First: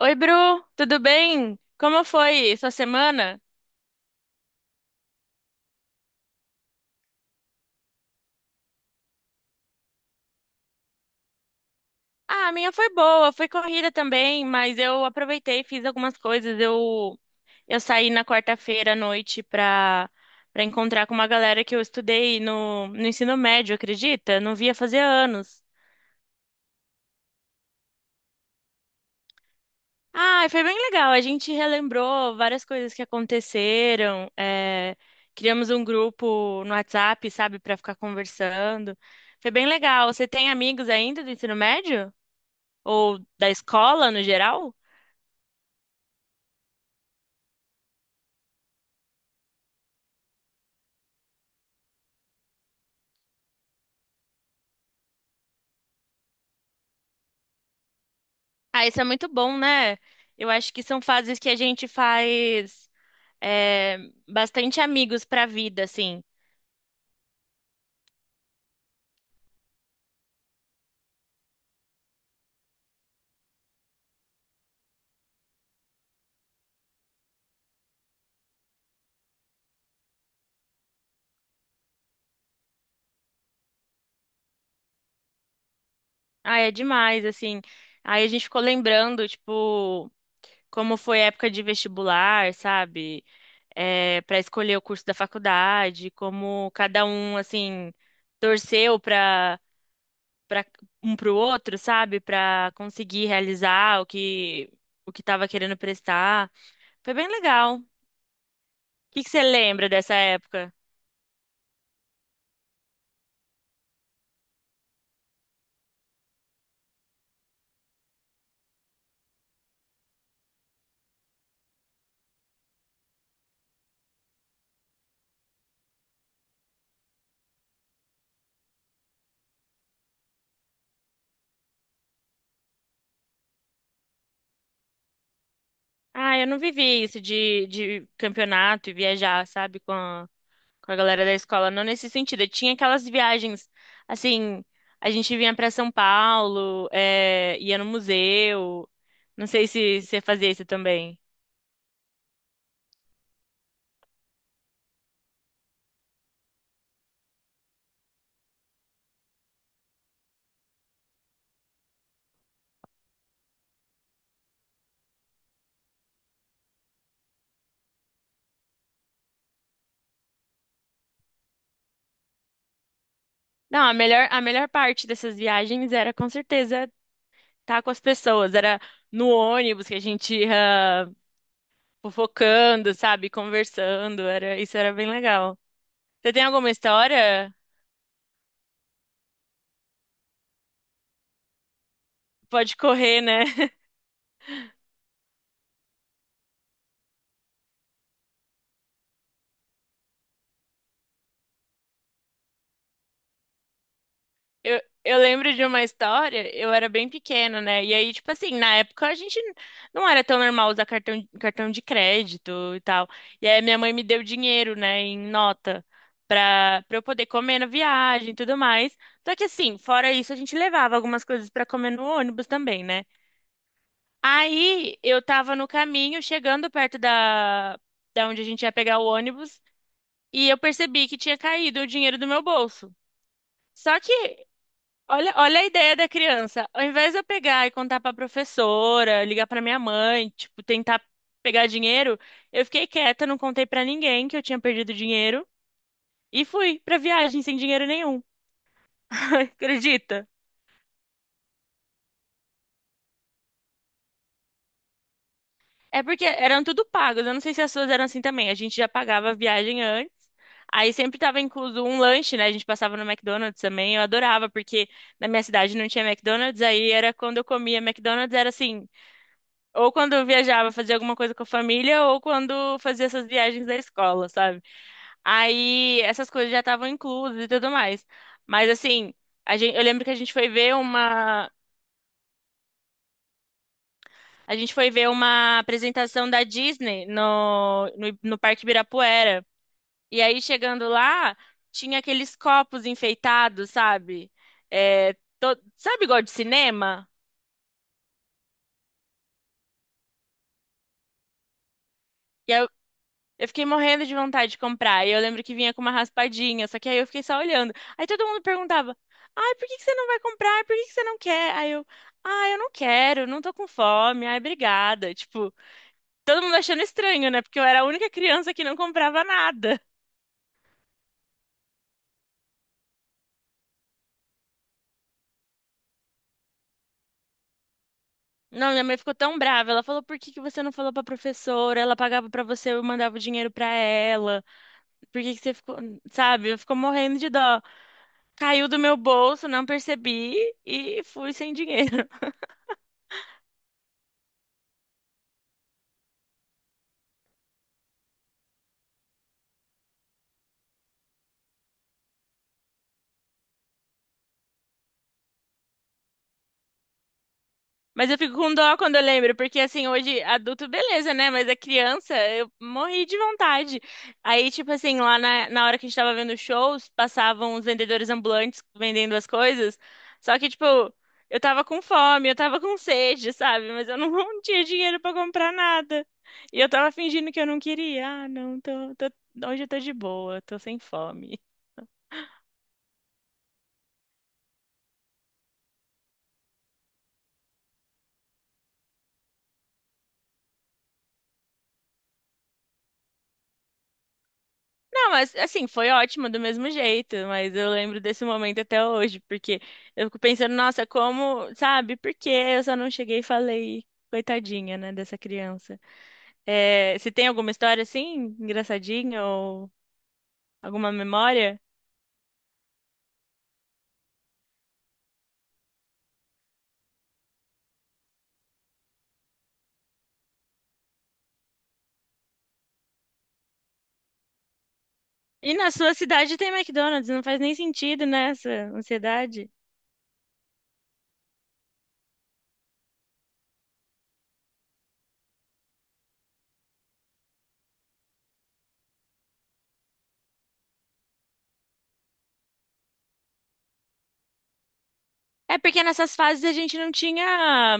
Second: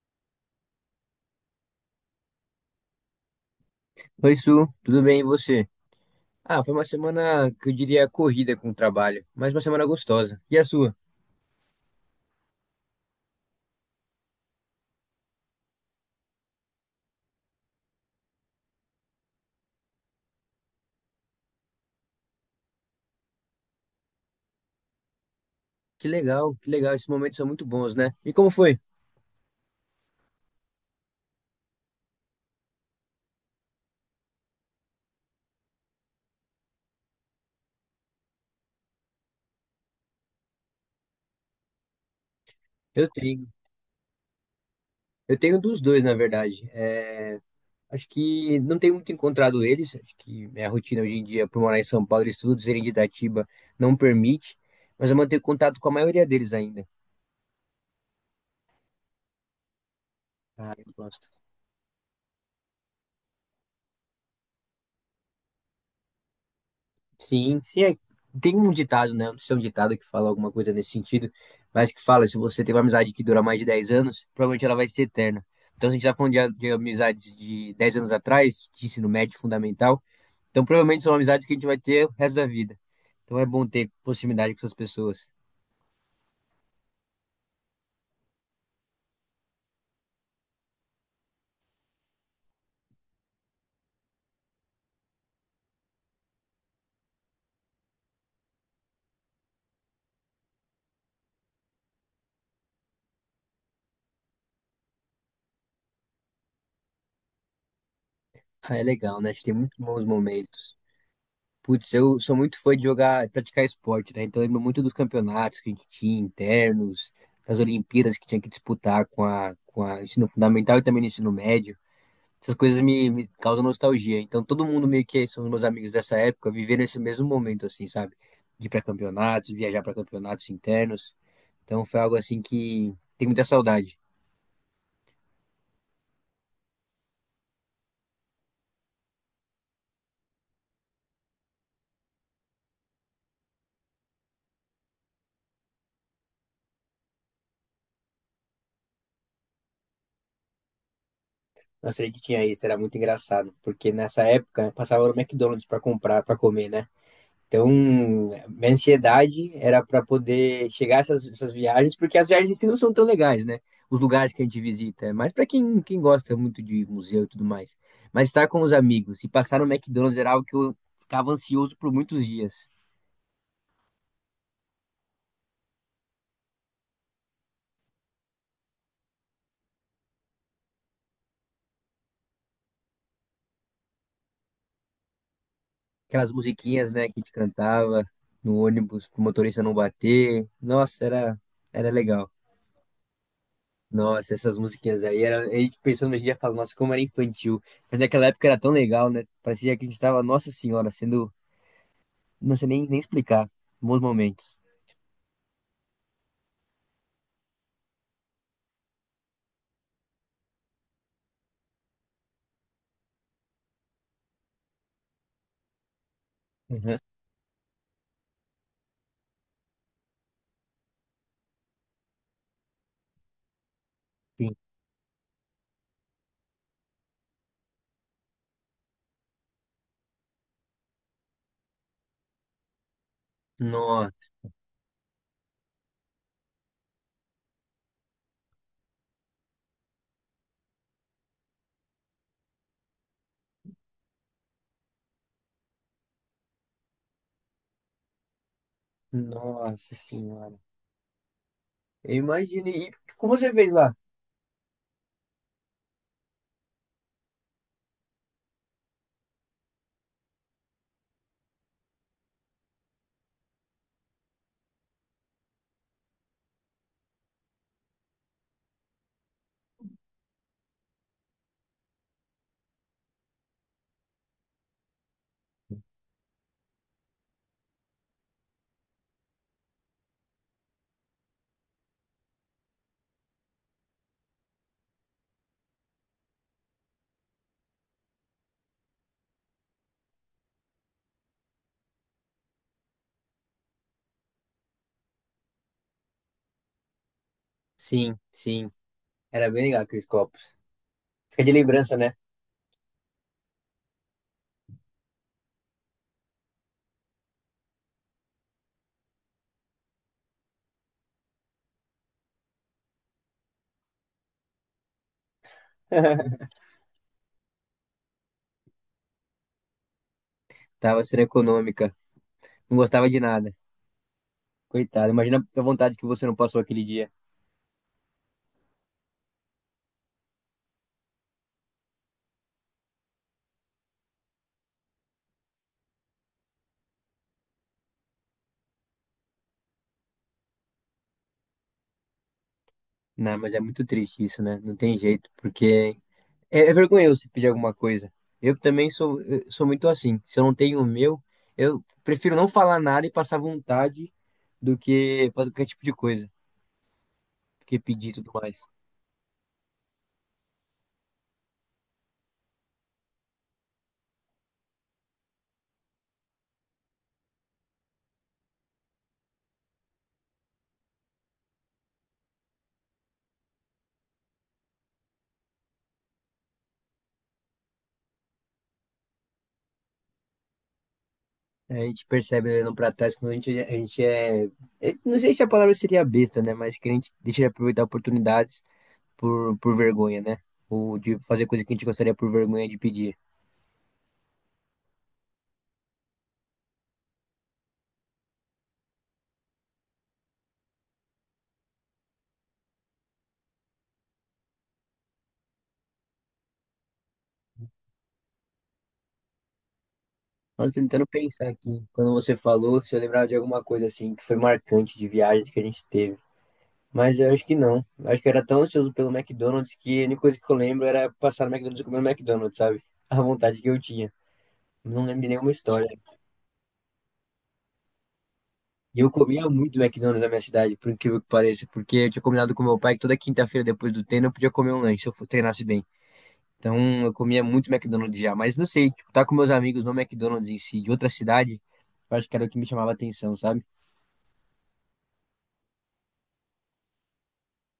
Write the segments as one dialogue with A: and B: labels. A: Oi, Bru, tudo bem? Como foi sua semana?
B: Oi, Su, tudo bem e você? Ah, foi uma semana que eu diria corrida com o trabalho, mas uma semana gostosa. E a sua?
A: Ah, a minha foi boa, foi corrida também, mas eu aproveitei, e fiz algumas coisas. Eu saí na quarta-feira à noite pra encontrar com uma galera que eu estudei no ensino médio, acredita? Não via fazer anos.
B: Que legal, esses momentos são muito bons, né? E como foi?
A: Ah, foi bem legal. A gente relembrou várias coisas que aconteceram. Criamos um grupo no WhatsApp, sabe, pra ficar conversando. Foi bem legal. Você tem amigos ainda do ensino médio?
B: Eu
A: Ou
B: tenho,
A: da escola no geral.
B: eu tenho dos dois, na verdade. É, acho que não tenho muito encontrado eles, acho que minha rotina hoje em dia, por morar em São Paulo, e estudos em Itatiba, não permite, mas eu mantenho contato com a maioria deles ainda.
A: Ah, isso é muito bom, né? Eu acho
B: Ah,
A: que
B: eu
A: são
B: gosto.
A: fases que a gente faz é, bastante amigos pra vida, assim.
B: Sim, sim, tem um ditado, né? Não sei é um ditado que fala alguma coisa nesse sentido, mas que fala, se você tem uma amizade que dura mais de 10 anos, provavelmente ela vai ser eterna. Então, se a gente tá falando de amizades de 10 anos atrás, de ensino médio fundamental, então provavelmente são amizades que a gente vai ter o resto da vida. Então é bom ter proximidade com essas pessoas.
A: Ah, é demais, assim. Aí a gente ficou lembrando, tipo, como foi a época de vestibular, sabe? É, para escolher o curso da faculdade, como cada um, assim, torceu para um para o outro, sabe? Para conseguir realizar o que estava querendo prestar. Foi bem legal.
B: Ah, é legal,
A: que
B: né?
A: que
B: A gente
A: você
B: tem muito
A: lembra
B: bons
A: dessa época?
B: momentos. Putz, eu sou muito fã de jogar, praticar esporte, né? Então eu lembro muito dos campeonatos que a gente tinha internos, das Olimpíadas que tinha que disputar com a ensino fundamental e também no ensino médio. Essas coisas me causam nostalgia. Então todo mundo meio que são os meus amigos dessa época, vivendo esse mesmo momento, assim, sabe? De ir pra campeonatos, viajar pra campeonatos internos. Então foi algo assim que tem muita saudade.
A: Ah, eu não vivi isso de campeonato e viajar, sabe, com a galera da escola. Não nesse sentido. Eu tinha aquelas viagens, assim, a gente vinha pra São Paulo, é, ia no museu. Não sei se você fazia isso também.
B: Nossa, a gente tinha isso, era muito engraçado, porque nessa época né, passava no McDonald's pra comprar, pra comer, né? Então, minha ansiedade era para poder chegar a essas viagens, porque as viagens em si não são tão legais, né? Os lugares que a gente visita, mas para quem gosta muito de museu e tudo mais. Mas estar com os amigos e passar no McDonald's era algo que eu ficava ansioso por muitos dias.
A: Não, a melhor parte dessas viagens era com certeza estar com as pessoas. Era no ônibus que a gente ia fofocando, sabe, conversando. Era, isso era bem legal. Você
B: Aquelas
A: tem alguma
B: musiquinhas, né, que a gente
A: história?
B: cantava no ônibus pro motorista não bater. Nossa, era legal.
A: Pode correr, né?
B: Nossa, essas musiquinhas aí, era, a gente pensando hoje em dia, fala, nossa, como era infantil. Mas naquela época era tão legal, né? Parecia que a gente estava, nossa senhora, sendo. Não sei nem explicar. Bons momentos.
A: Eu lembro de uma história, eu era bem pequena, né? E aí, tipo assim, na época a gente não era tão normal usar cartão, cartão de crédito e tal. E aí minha mãe me deu dinheiro, né, em nota, pra
B: Uhum.
A: eu poder comer na viagem e tudo mais. Só que assim, fora isso, a gente levava algumas coisas pra comer no ônibus também, né?
B: Sim.
A: Aí eu tava no caminho, chegando perto da onde a gente ia pegar o ônibus, e eu percebi que tinha caído o dinheiro do meu bolso. Só que
B: Nossa,
A: Olha, olha a ideia da criança. Ao invés de eu pegar e contar pra professora, ligar pra minha mãe, tipo, tentar pegar dinheiro, eu fiquei quieta, não contei pra ninguém que eu tinha perdido dinheiro e fui pra viagem sem dinheiro nenhum.
B: nossa
A: Acredita?
B: senhora. Eu imagino. E como você fez lá?
A: É porque eram tudo pagos. Eu não sei se as suas eram assim também. A gente já pagava a viagem antes. Aí sempre tava incluso um lanche, né? A gente passava no McDonald's também. Eu adorava, porque na minha cidade não tinha McDonald's. Aí era quando eu comia McDonald's, era assim. Ou quando eu viajava, fazia alguma coisa com a família, ou quando fazia essas viagens da escola, sabe? Aí essas coisas já estavam inclusas e tudo mais. Mas assim, a gente, eu lembro que a gente foi ver uma apresentação da Disney no Parque Ibirapuera. E aí chegando lá, tinha aqueles copos enfeitados, sabe? É, sabe igual de cinema?
B: Sim, sim. Era bem legal aqueles copos. Fica de lembrança, né?
A: E aí eu fiquei morrendo de vontade de comprar. E eu lembro que vinha com uma raspadinha, só que aí eu fiquei só olhando. Aí todo mundo perguntava: Ai, por que que você não vai comprar? Por que que você não quer? Aí eu: Ai, eu não quero, não tô com fome. Ai, obrigada. Tipo, todo mundo achando estranho, né? Porque eu era a única criança que não comprava nada.
B: Tava sendo econômica. Não gostava de nada. Coitado. Imagina a vontade que você não passou aquele dia.
A: Não, minha mãe ficou tão brava. Ela falou: Por que que você não falou pra professora? Ela pagava pra você, eu mandava o dinheiro pra ela. Por que que você ficou, sabe? Eu fico morrendo de dó. Caiu do meu bolso, não percebi e fui sem dinheiro.
B: Não, mas é muito triste isso, né? Não tem jeito, porque é, é vergonhoso se pedir alguma coisa. Eu sou muito assim. Se eu não tenho o meu, eu prefiro não falar nada e passar vontade do que fazer qualquer tipo de coisa, do que
A: Mas
B: pedir e
A: eu
B: tudo
A: fico com
B: mais.
A: dó quando eu lembro, porque assim, hoje adulto, beleza, né? Mas a criança, eu morri de vontade. Aí, tipo assim, lá na hora que a gente tava vendo shows, passavam os vendedores ambulantes vendendo as coisas. Só que, tipo, eu tava com fome, eu tava com sede, sabe? Mas eu não, não tinha dinheiro pra comprar nada. E eu tava fingindo que eu não queria. Ah, não, hoje eu tô de boa, tô sem fome.
B: É, a gente percebe olhando pra trás quando a gente é, não sei se a palavra seria besta, né? Mas que a gente deixa de aproveitar oportunidades por vergonha, né? Ou de fazer coisa que a gente gostaria por vergonha de pedir.
A: Ah, mas assim, foi ótimo do mesmo jeito, mas eu lembro desse momento até hoje, porque eu fico pensando, nossa, como, sabe, por que eu só não cheguei e falei, coitadinha, né, dessa criança. É, você tem alguma história assim, engraçadinha, ou
B: Nós
A: alguma
B: tentando pensar
A: memória?
B: aqui, quando você falou, se eu lembrava de alguma coisa assim que foi marcante de viagem que a gente teve. Mas eu acho que não. Eu acho que eu era tão ansioso pelo McDonald's que a única coisa que eu lembro era passar no McDonald's e comer no McDonald's, sabe? A vontade que eu tinha. Não lembro de nenhuma
A: E na
B: história.
A: sua cidade tem McDonald's, não faz nem sentido, né, essa
B: E eu comia
A: ansiedade.
B: muito McDonald's na minha cidade, por incrível que pareça, porque eu tinha combinado com meu pai que toda quinta-feira depois do treino eu podia comer um lanche se eu treinasse bem. Então eu comia muito McDonald's já, mas não sei, tipo, tá com meus amigos no McDonald's em si, de outra cidade, eu acho que era o que me chamava a atenção, sabe?
A: É porque nessas fases a gente não tinha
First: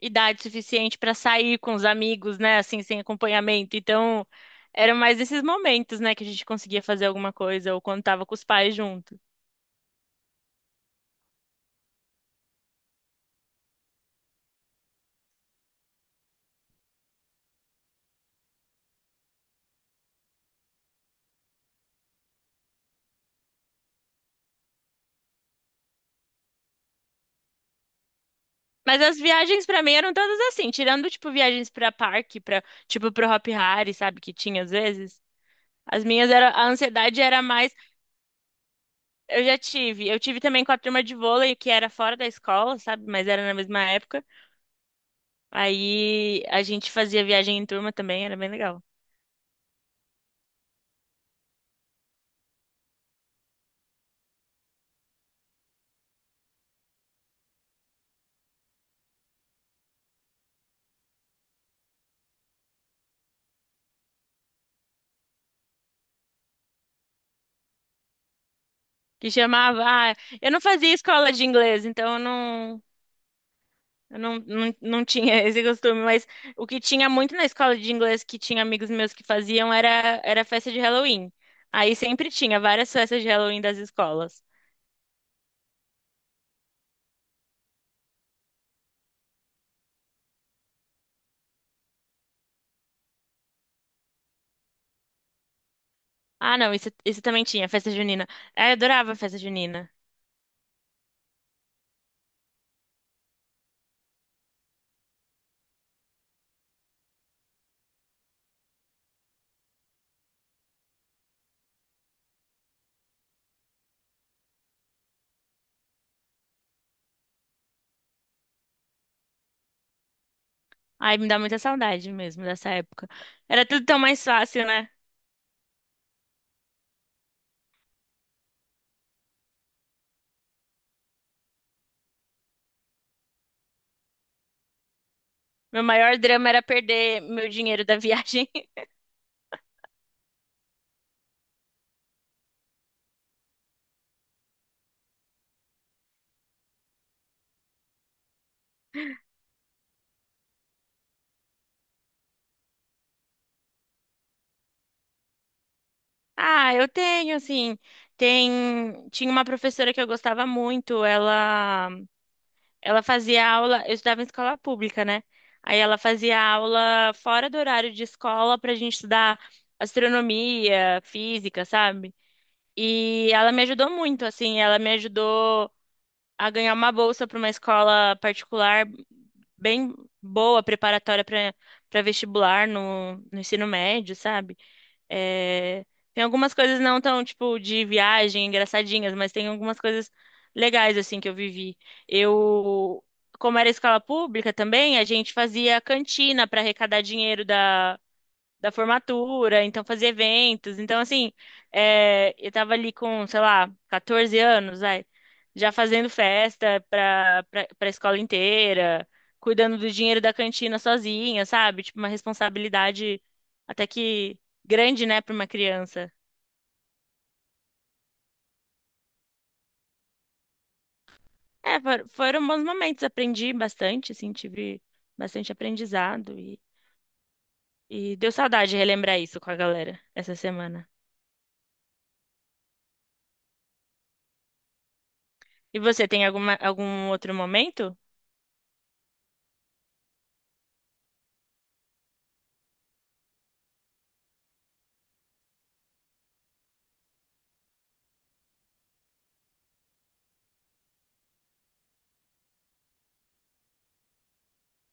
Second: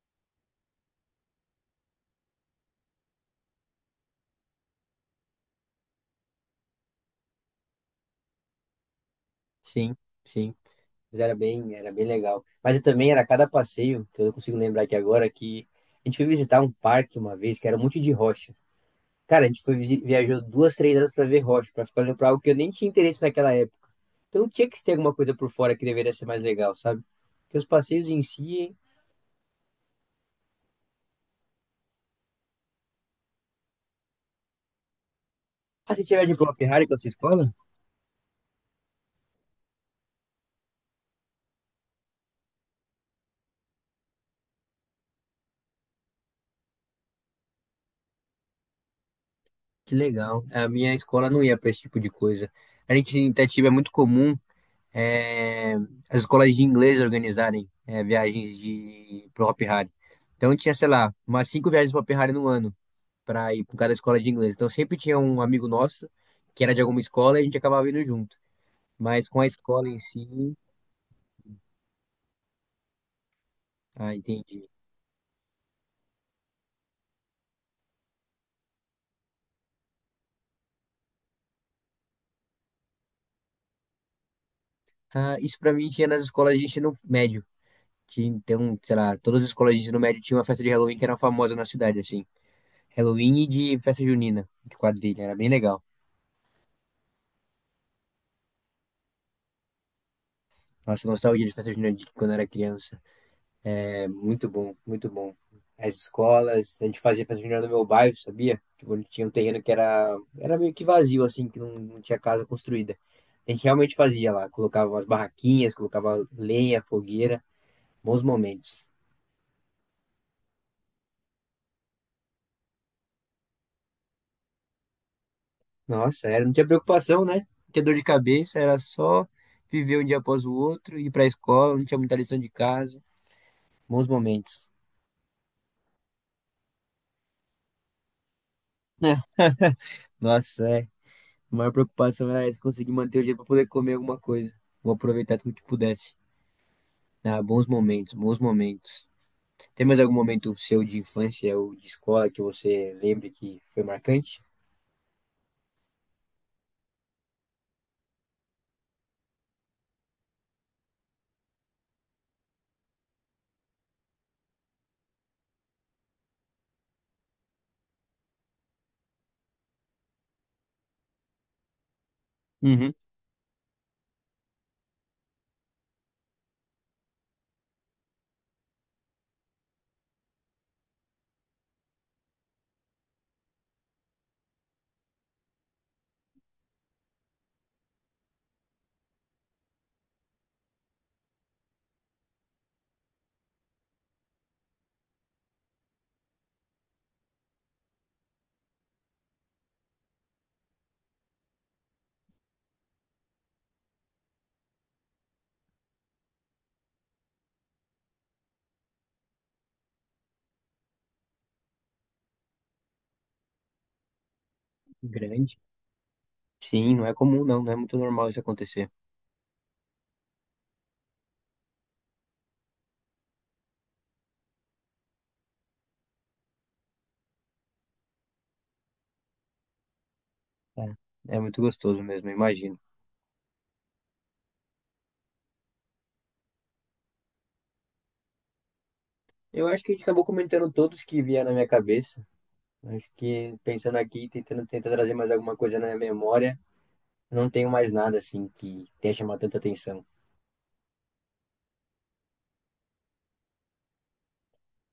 A: idade suficiente para sair com os amigos, né? Assim, sem acompanhamento. Então, eram mais esses momentos, né, que a gente conseguia fazer alguma coisa ou quando tava com os pais junto.
B: Sim, sim. Mas era bem legal. Mas eu também era cada passeio, que eu não consigo lembrar aqui agora, que a gente foi visitar um parque uma vez, que era um monte de rocha. Cara, a gente foi viajou duas, 3 horas pra ver rocha, pra ficar olhando pra algo que eu nem tinha interesse naquela época. Então tinha que ter alguma coisa por fora que deveria ser mais legal, sabe? Porque os passeios em si.
A: Mas as viagens pra mim eram todas assim, tirando tipo viagens pra parque, para tipo pro Hop Hari, sabe, que tinha às vezes.
B: Ah, você
A: As
B: tiver
A: minhas era
B: diploma
A: a
B: Ferrari com a sua
A: ansiedade era
B: escola?
A: mais, eu já tive. Eu tive também com a turma de vôlei que era fora da escola, sabe, mas era na mesma época. Aí a gente fazia viagem em turma também, era bem legal.
B: Que legal. A minha escola não ia pra esse tipo de coisa. A gente em Itatiba é muito comum. É, as escolas de inglês organizarem viagens de pro Hopi Hari. Então tinha, sei lá, umas cinco viagens pro Hopi Hari no ano para ir para cada escola de inglês. Então sempre tinha um amigo nosso que era de alguma escola e a gente acabava indo junto. Mas
A: Que
B: com a
A: chamava.
B: escola em
A: Ah, eu
B: si,
A: não fazia escola de inglês, então eu não,
B: ah,
A: eu não,
B: entendi.
A: não, não tinha esse costume. Mas o que tinha muito na escola de inglês, que tinha amigos meus que faziam, era festa de Halloween. Aí sempre tinha várias festas de Halloween das escolas.
B: Ah, isso para mim tinha nas escolas de ensino médio. Tinha, então, sei lá, todas as escolas de ensino médio tinham uma festa de Halloween que era famosa na cidade, assim. Halloween e de festa junina, de quadrilha, era bem legal.
A: Ah, não, isso também tinha, festa junina. Ah, eu adorava festa junina.
B: Nossa, nostalgia de festa junina de quando eu era criança. É muito bom, muito bom. As escolas, a gente fazia festa junina no meu bairro, sabia? Tipo, tinha um terreno que era, era meio que vazio, assim, que não tinha casa construída. A gente realmente fazia lá, colocava umas barraquinhas, colocava lenha, fogueira, bons momentos.
A: Ai, me dá muita saudade mesmo dessa época. Era tudo tão mais fácil, né?
B: Nossa, era, não tinha preocupação, né? Não tinha dor de cabeça, era só viver um dia após o outro, ir pra escola, não tinha muita lição de casa. Bons momentos.
A: Meu maior drama era perder meu dinheiro da viagem.
B: Nossa, é. A maior preocupação era essa, conseguir manter o dia pra poder comer alguma coisa. Vou aproveitar tudo que pudesse. Ah, bons momentos, bons momentos. Tem mais algum momento seu de infância ou de escola que você lembre que foi marcante?
A: Ah, eu tenho, assim, tem, tinha uma professora que eu gostava muito, ela fazia aula, eu estudava em escola pública, né? Aí ela fazia aula fora do horário de escola pra gente estudar astronomia, física, sabe?
B: Uhum.
A: E ela me ajudou muito, assim, ela me ajudou a ganhar uma bolsa para uma escola particular bem boa, preparatória para vestibular no ensino médio, sabe? É, tem algumas coisas não tão, tipo, de viagem, engraçadinhas, mas tem algumas coisas legais, assim, que eu vivi. Eu, como era escola pública também, a gente fazia cantina para arrecadar dinheiro da formatura, então fazia eventos. Então, assim, é, eu tava ali com, sei lá, 14 anos, vai, já fazendo festa pra escola inteira, cuidando do dinheiro da cantina sozinha, sabe? Tipo, uma responsabilidade até que grande, né, pra uma
B: Grande.
A: criança.
B: Sim, não é comum, não. Não é muito normal isso acontecer.
A: É, foram bons momentos, aprendi bastante, assim, tive bastante aprendizado e deu saudade relembrar isso com a galera essa semana.
B: É, é muito gostoso mesmo, imagino.
A: E você tem alguma, algum outro momento?
B: Eu acho que a gente acabou comentando todos que vieram na minha cabeça. Acho que pensando aqui, tentando trazer mais alguma coisa na minha memória, eu não tenho mais nada assim que tenha chamado tanta atenção.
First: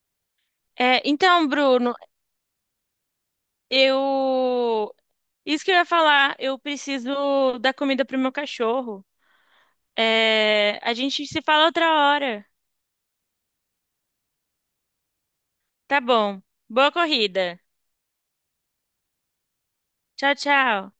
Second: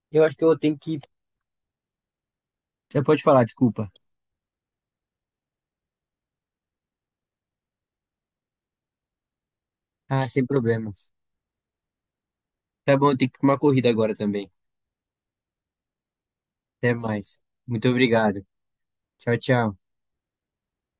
B: Eu acho que eu tenho que.
A: É, então, Bruno,
B: Você pode falar, desculpa.
A: eu. Isso que eu ia falar, eu preciso dar comida pro meu cachorro.
B: Ah, sem
A: É, a
B: problemas.
A: gente se fala outra hora.
B: Tá bom, eu tenho que ir pra uma corrida agora também.
A: Tá bom. Boa
B: Até mais.
A: corrida.
B: Muito obrigado. Tchau, tchau.
A: Tchau, tchau.